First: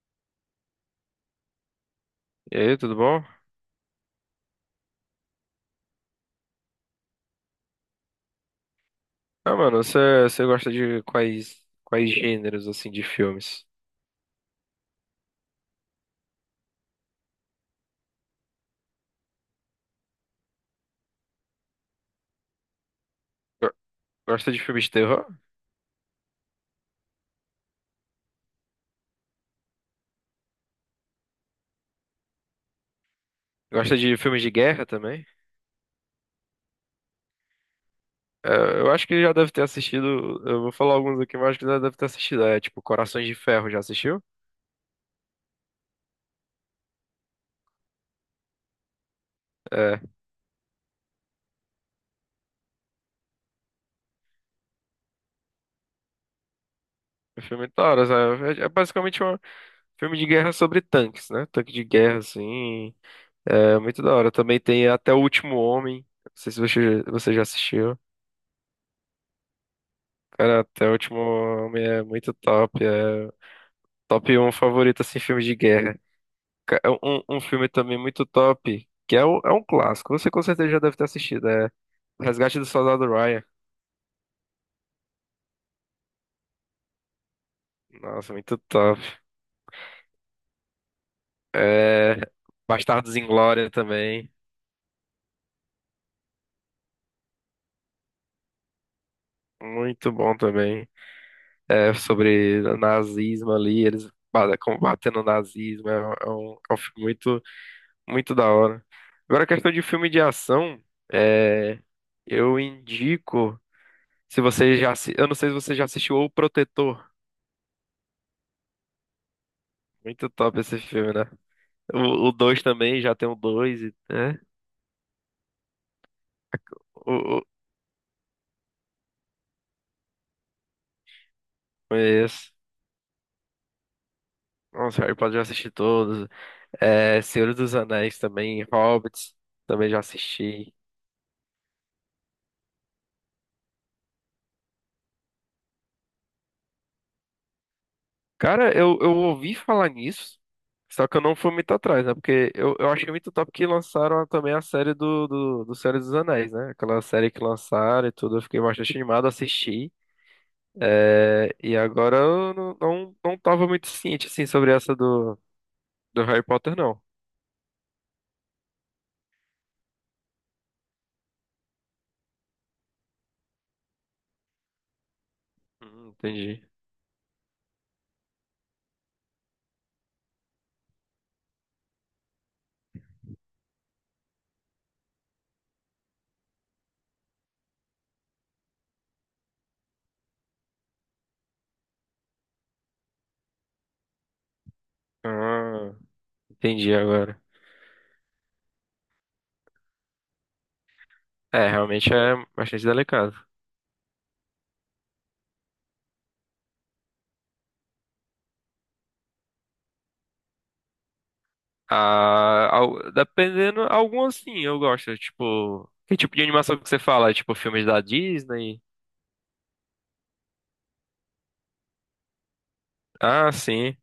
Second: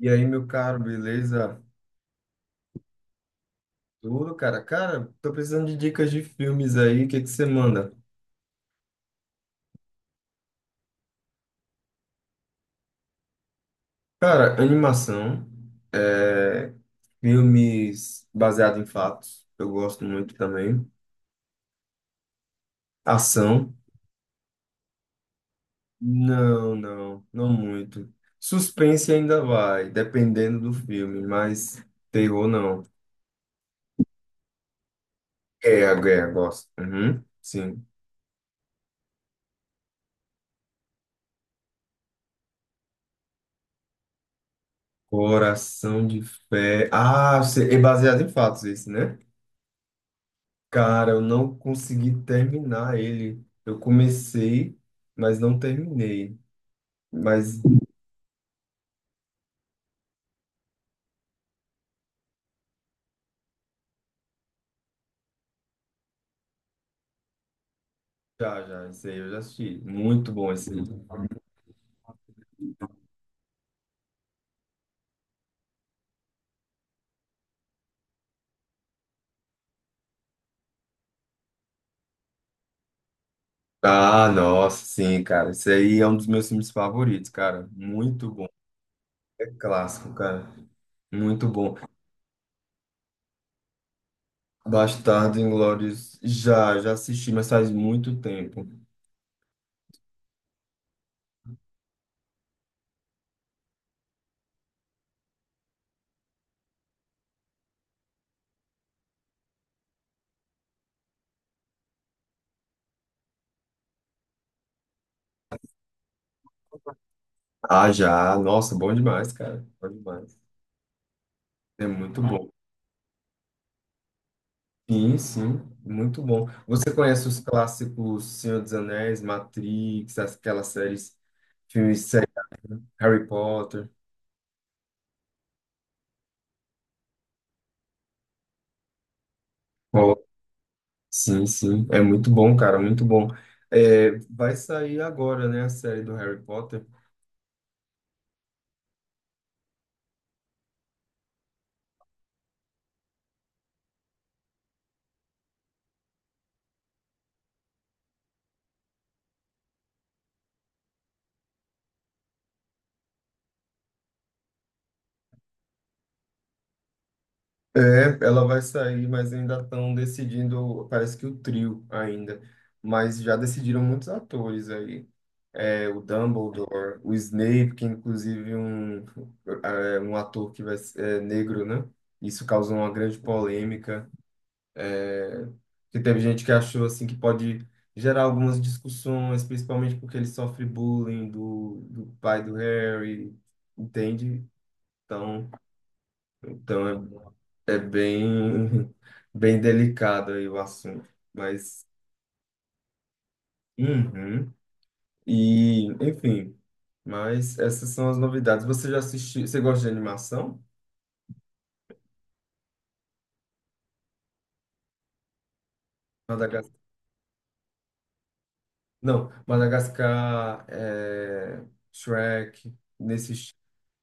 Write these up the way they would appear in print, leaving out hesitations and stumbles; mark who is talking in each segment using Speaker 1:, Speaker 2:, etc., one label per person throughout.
Speaker 1: E aí, meu caro, beleza?
Speaker 2: E aí, tudo bom?
Speaker 1: Tudo, cara? Cara, tô precisando de dicas de filmes aí, o que que você manda?
Speaker 2: Você gosta de quais gêneros assim de filmes?
Speaker 1: Cara, animação, é, filmes baseados em fatos, eu gosto muito também.
Speaker 2: Go-
Speaker 1: Ação,
Speaker 2: Gosta de filmes de terror?
Speaker 1: não, não, não muito. Suspense ainda vai, dependendo do filme, mas terror não.
Speaker 2: Gosta de filmes de guerra também?
Speaker 1: Guerra, guerra, gosto. Uhum, sim.
Speaker 2: É, eu acho que já deve ter assistido. Eu vou falar alguns aqui, mas acho que já deve ter assistido. É tipo Corações de Ferro, já assistiu?
Speaker 1: Coração de Ferro. Ah, é baseado em fatos isso, né?
Speaker 2: É
Speaker 1: Cara, eu não consegui terminar ele. Eu comecei, mas não terminei.
Speaker 2: um
Speaker 1: Mas
Speaker 2: filme da hora, sabe? É, é basicamente um filme de guerra sobre tanques, né? Tanque de guerra, assim. É muito da hora. Também tem Até o Último Homem. Não sei se você já assistiu.
Speaker 1: já, já, isso aí eu já assisti. Muito bom
Speaker 2: Cara,
Speaker 1: esse
Speaker 2: Até o
Speaker 1: livro.
Speaker 2: Último Homem é muito top. Top um favorito, assim, filme de guerra. Um filme também muito top, que é, é um clássico. Você com certeza já deve ter assistido. É Resgate do Soldado Ryan.
Speaker 1: Ah, nossa, sim, cara. Esse aí é um dos meus filmes favoritos, cara. Muito
Speaker 2: Nossa,
Speaker 1: bom.
Speaker 2: muito top.
Speaker 1: É clássico, cara. Muito bom.
Speaker 2: É, Bastardos Inglórios também.
Speaker 1: Bastardo Inglórios, já, já assisti, mas faz muito tempo.
Speaker 2: Muito bom também. É sobre nazismo ali, eles combatendo o nazismo. É um filme muito, muito da hora. Agora, a questão de filme de ação, é, eu indico. Se você eu não sei se você já assistiu O Protetor.
Speaker 1: Ah, já. Nossa, bom demais, cara. Bom
Speaker 2: Muito
Speaker 1: demais.
Speaker 2: top esse filme, né?
Speaker 1: É muito
Speaker 2: O
Speaker 1: bom.
Speaker 2: 2 também, já tem o 2 né?
Speaker 1: Sim, sim, muito bom. Você
Speaker 2: O,
Speaker 1: conhece os
Speaker 2: o,
Speaker 1: clássicos Senhor dos Anéis, Matrix, aquelas séries, filmes, séries,
Speaker 2: conheço.
Speaker 1: Harry Potter?
Speaker 2: Nossa, Harry Potter já assisti todos. É, Senhor dos Anéis também, Hobbits também já
Speaker 1: Oh,
Speaker 2: assisti.
Speaker 1: sim, sim, é muito bom, cara, muito bom. É, vai sair agora, né, a série do Harry Potter?
Speaker 2: Cara, eu ouvi falar nisso, só que eu não fui muito atrás, né? Porque eu achei muito top que lançaram também a série do Senhor dos Anéis, né? Aquela série que lançaram e tudo, eu fiquei bastante animado, assisti. É, e agora eu não tava muito ciente, assim, sobre essa do Harry Potter, não.
Speaker 1: É, ela vai sair, mas ainda estão decidindo, parece que o trio ainda, mas já decidiram muitos atores aí. É, o
Speaker 2: Entendi.
Speaker 1: Dumbledore, o Snape, que é inclusive um, é, um ator que vai, é negro, né? Isso causou uma grande polêmica. É, que teve gente que achou assim que pode gerar algumas discussões, principalmente porque ele sofre bullying do pai do Harry, entende? Então,
Speaker 2: Ah,
Speaker 1: então
Speaker 2: entendi agora.
Speaker 1: é, é bem, bem delicado aí o assunto.
Speaker 2: É,
Speaker 1: Mas,
Speaker 2: realmente é bastante delicado.
Speaker 1: uhum. E, enfim. Mas essas são as novidades. Você já assistiu? Você gosta de animação?
Speaker 2: Dependendo, algumas sim, eu gosto. Tipo, que tipo de
Speaker 1: Madagascar.
Speaker 2: animação que você fala? Tipo, filmes da Disney?
Speaker 1: Não, Madagascar, é, Shrek, nesse
Speaker 2: Ah,
Speaker 1: estilo.
Speaker 2: sim.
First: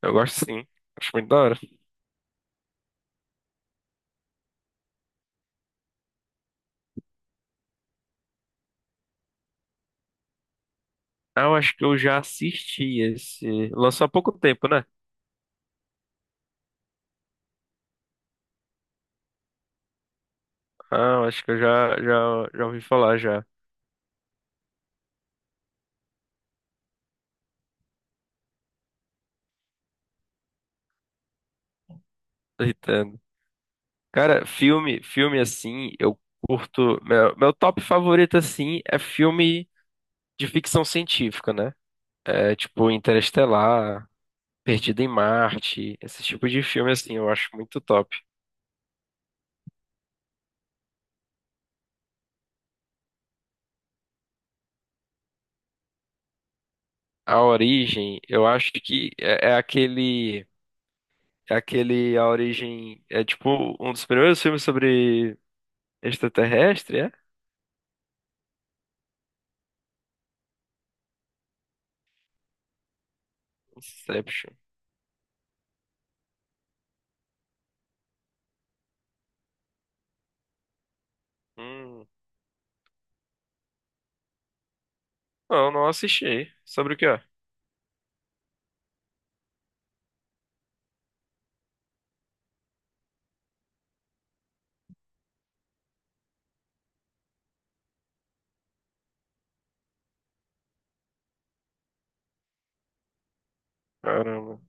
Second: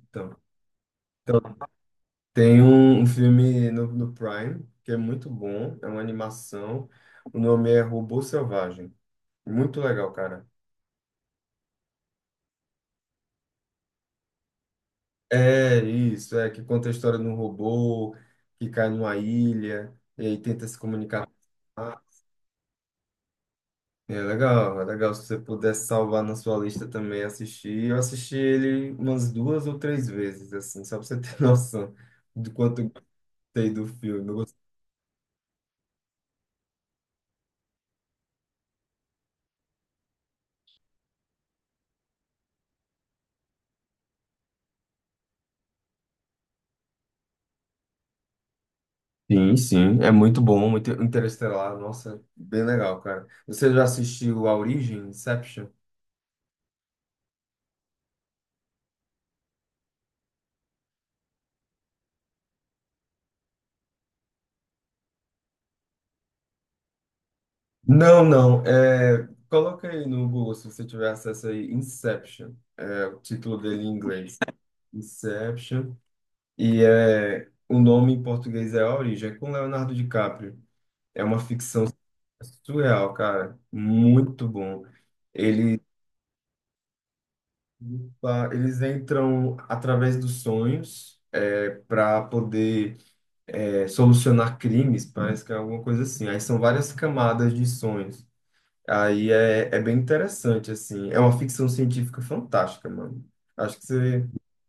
Speaker 2: Eu gosto sim. Acho muito da
Speaker 1: então,
Speaker 2: hora.
Speaker 1: tem um, um filme no, no Prime que é muito bom. É uma animação. O nome é Robô Selvagem. Muito legal, cara.
Speaker 2: Ah, eu acho que eu já assisti esse. Lançou há pouco tempo, né?
Speaker 1: É isso, é que conta a história de um robô que cai numa ilha e aí tenta se
Speaker 2: Ah, eu
Speaker 1: comunicar.
Speaker 2: acho que eu já ouvi falar já.
Speaker 1: É legal se você pudesse salvar na sua lista também assistir. Eu assisti ele umas duas ou três vezes, assim, só pra você ter noção do quanto eu
Speaker 2: Irritando.
Speaker 1: gostei do filme. Eu
Speaker 2: Cara,
Speaker 1: gostei.
Speaker 2: filme assim, eu curto. Meu top favorito assim é filme de ficção científica, né? É, tipo Interestelar, Perdido em Marte, esse tipo de filme assim, eu acho muito top.
Speaker 1: Sim, sim, é muito bom, muito interestelar, nossa, bem legal, cara. Você já assistiu A Origem, Inception?
Speaker 2: A Origem, eu acho que é aquele, é aquele A Origem é tipo um dos primeiros filmes sobre extraterrestre, é?
Speaker 1: Não, não, é... Coloca aí no Google, se você tiver acesso aí, Inception, é o título dele em inglês.
Speaker 2: Inception.
Speaker 1: Inception, e é... o nome em português é A Origem, é com Leonardo DiCaprio. É uma ficção
Speaker 2: Hum,
Speaker 1: surreal, cara. Muito bom.
Speaker 2: não,
Speaker 1: Ele,
Speaker 2: não assisti. Sobre o que é?
Speaker 1: eles entram através dos sonhos é, para poder é, solucionar crimes, parece que é alguma coisa assim. Aí são várias camadas de sonhos. Aí é, é bem interessante, assim. É uma ficção científica fantástica, mano. Acho que você
Speaker 2: Caramba.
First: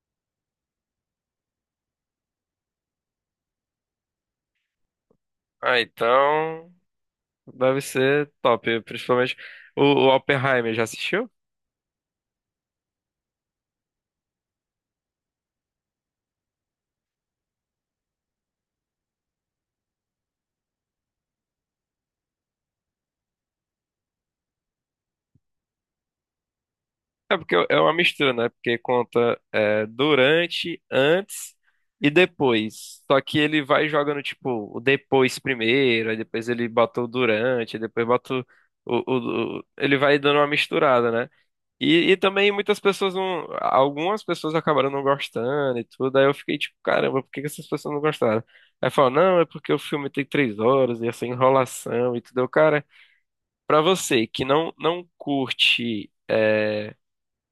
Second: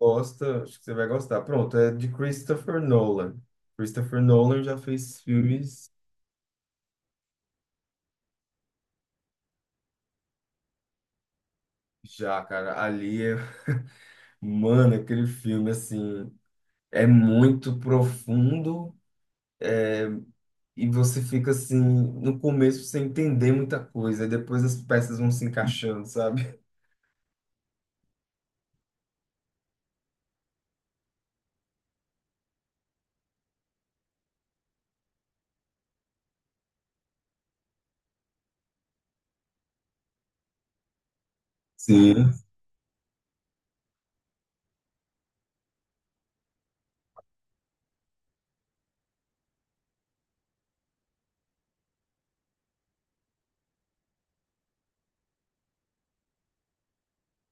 Speaker 1: gosta, acho que você vai gostar. Pronto, é de Christopher Nolan. Christopher Nolan já fez
Speaker 2: Ah,
Speaker 1: filmes
Speaker 2: então deve ser top, principalmente o Oppenheimer já assistiu?
Speaker 1: já, cara. Ali é, mano, aquele filme assim. É muito profundo e você fica assim, no começo sem entender muita coisa, e depois as peças vão se encaixando, sabe?
Speaker 2: É porque é uma mistura, né? Porque conta é, durante, antes e depois. Só que ele vai jogando, tipo, o depois primeiro, aí depois ele bota o durante, aí depois bota ele vai dando uma misturada, né? E
Speaker 1: Sim.
Speaker 2: também muitas pessoas não. Algumas pessoas acabaram não gostando e tudo. Aí eu fiquei tipo, caramba, por que que essas pessoas não gostaram? Aí falou, não, é porque o filme tem três horas e essa enrolação e tudo. Eu, cara, pra você que não curte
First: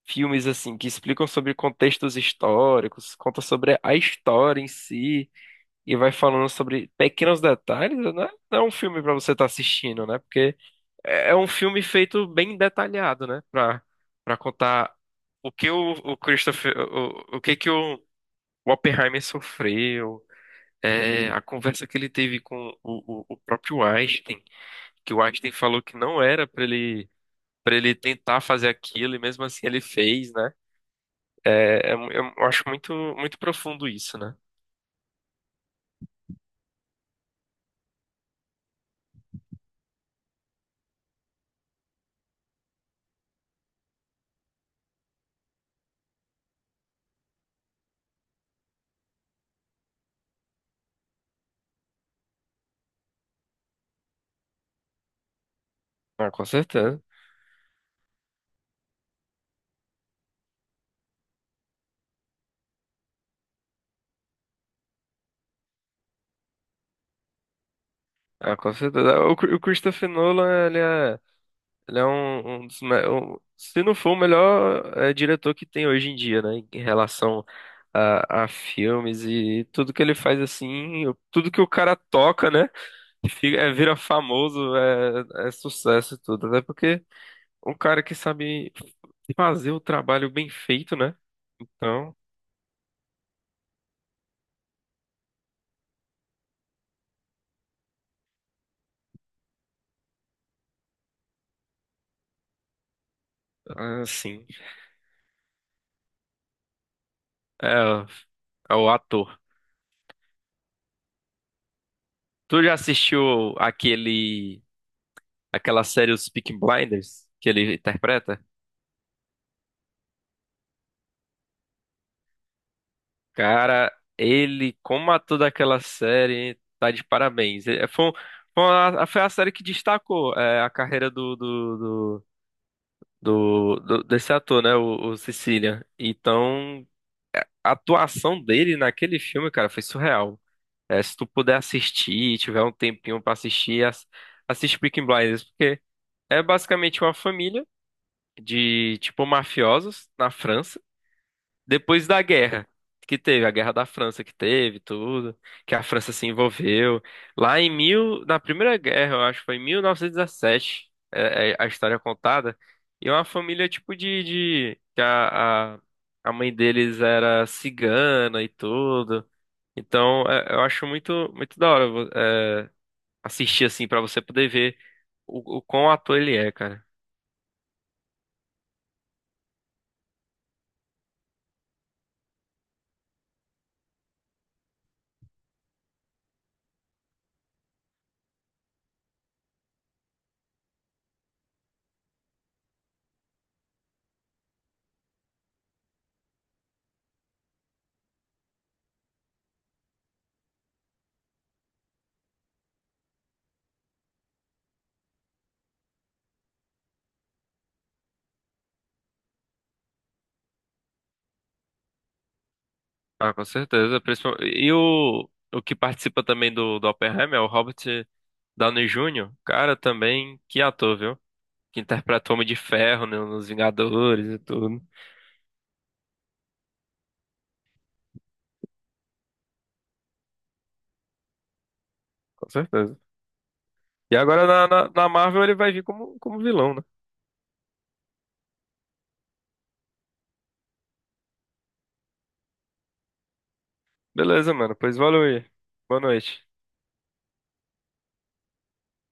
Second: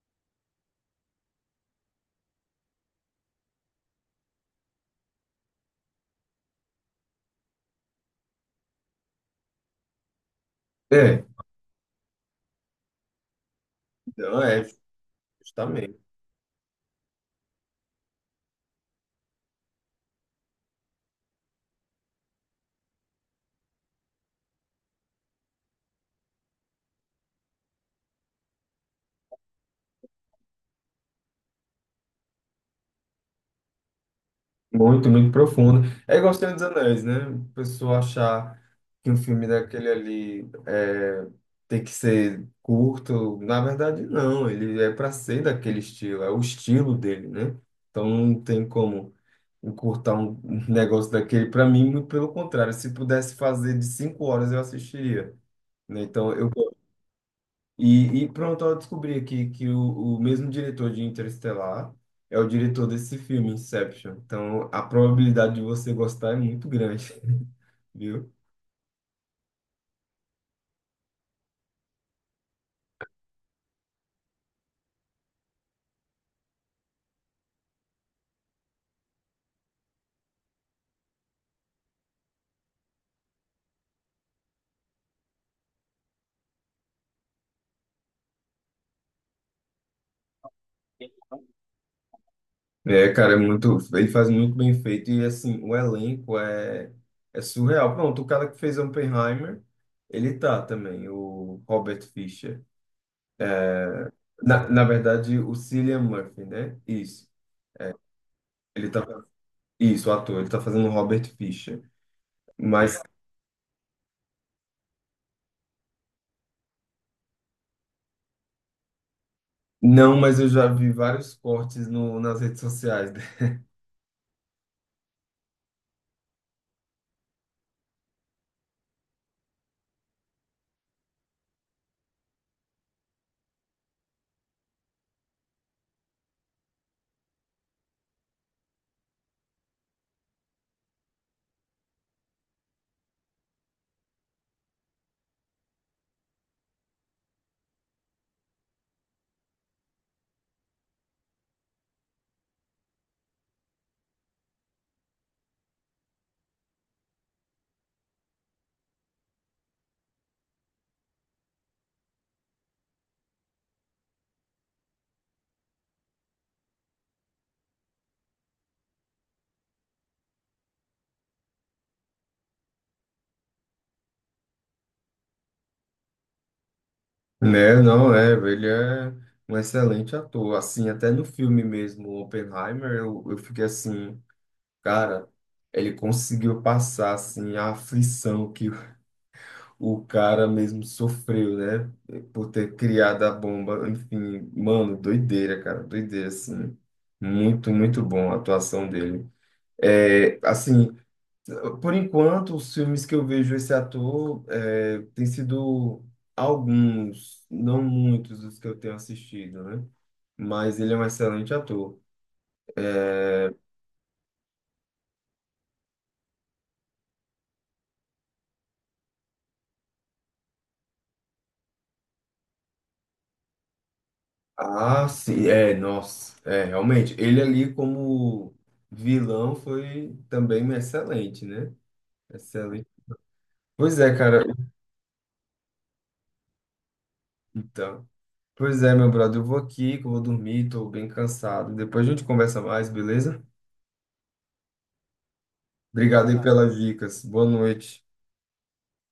Speaker 2: filmes assim que explicam sobre contextos históricos, conta sobre a história em si e vai falando sobre pequenos detalhes, né? Não é um filme pra você estar assistindo, né? Porque
Speaker 1: É,
Speaker 2: é um filme feito bem detalhado, né? Pra para
Speaker 1: então é,
Speaker 2: contar o que
Speaker 1: justamente.
Speaker 2: o que que o Oppenheimer sofreu. É, a conversa que ele teve com o próprio Einstein, que o Einstein falou que não era pra ele, para ele tentar fazer aquilo, e mesmo assim ele fez, né? É, é mu- eu acho muito, muito profundo isso, né?
Speaker 1: Muito, muito profundo. É igual Senhor dos Anéis, né? A pessoa achar que um filme daquele ali é, tem que ser curto. Na verdade, não. Ele é para ser daquele estilo, é o estilo dele, né? Então não tem como encurtar um negócio daquele. Para mim, muito pelo contrário, se pudesse fazer de 5 horas, eu assistiria, né?
Speaker 2: Ah,
Speaker 1: Então,
Speaker 2: com
Speaker 1: eu.
Speaker 2: certeza.
Speaker 1: E pronto, eu descobri aqui que o mesmo diretor de Interestelar é o diretor desse filme, Inception. Então, a probabilidade de você gostar é muito grande, viu?
Speaker 2: Ah, com certeza. O Christopher Nolan, ele é um dos, se não for o melhor diretor que tem hoje em dia, né? Em relação a filmes e tudo que ele faz assim, tudo que o cara toca, né? Fica, é, vira famoso, é, é sucesso e tudo. Até porque um cara que sabe fazer o trabalho bem feito, né? Então.
Speaker 1: É, cara, é muito. Ele faz muito bem feito. E, assim, o elenco é, é surreal. Pronto, o cara que fez Oppenheimer, ele tá também, o Robert Fischer.
Speaker 2: Ah, sim.
Speaker 1: Na, na verdade, o Cillian Murphy, né? Isso.
Speaker 2: É, o- é
Speaker 1: Ele
Speaker 2: o
Speaker 1: tá,
Speaker 2: ator.
Speaker 1: isso, o ator. Ele tá fazendo o Robert Fisher.
Speaker 2: Tu já
Speaker 1: Mas,
Speaker 2: assistiu aquele, aquela série Os Peaky Blinders que ele interpreta?
Speaker 1: não, mas eu já vi vários cortes no, nas redes sociais, dele.
Speaker 2: Cara, ele, como ator daquela série, tá de parabéns. É, foi a série que destacou é, a carreira desse ator, né? O Sicilian. Então, a atuação dele naquele filme, cara, foi surreal. É, se tu puder assistir, tiver um tempinho pra assistir, assiste Peaky Blinders, porque é basicamente uma família de, tipo, mafiosos na França, depois da guerra que teve, a guerra da França que teve, tudo, que a França se envolveu. Lá em mil, na Primeira Guerra, eu acho, foi em 1917, é, é a história contada. E é uma família, tipo, de que a mãe deles era cigana e tudo. Então, é, eu acho muito, muito da hora, assistir, assim, pra você poder ver o quão ator ele é, cara.
Speaker 1: Né? Não, é, ele é um excelente ator. Assim, até no filme mesmo, Oppenheimer, eu fiquei assim, cara, ele conseguiu passar, assim, a aflição que o cara mesmo sofreu, né? Por ter criado a bomba. Enfim, mano, doideira, cara. Doideira, assim. Muito, muito bom a atuação dele. É, assim, por enquanto, os filmes que eu vejo esse ator é, tem sido alguns, não muitos dos que eu tenho assistido, né? Mas ele é um excelente ator.
Speaker 2: Ah, com certeza. E o que participa também do Oppenheimer é o Robert Downey Jr. Cara, também que ator, viu? Que interpreta o Homem de Ferro né, nos Vingadores e tudo.
Speaker 1: Ah, sim, é, nossa, é, realmente. Ele ali como vilão foi também excelente, né?
Speaker 2: Com certeza.
Speaker 1: Pois é,
Speaker 2: E
Speaker 1: cara.
Speaker 2: agora na Marvel ele vai vir como, como vilão, né?
Speaker 1: Então, pois é, meu brother, eu vou aqui, que eu vou dormir, tô bem cansado. Depois a gente conversa mais, beleza?
Speaker 2: Beleza, mano. Pois valeu aí. Boa
Speaker 1: Obrigado aí. Tá,
Speaker 2: noite.
Speaker 1: pelas dicas. Boa noite.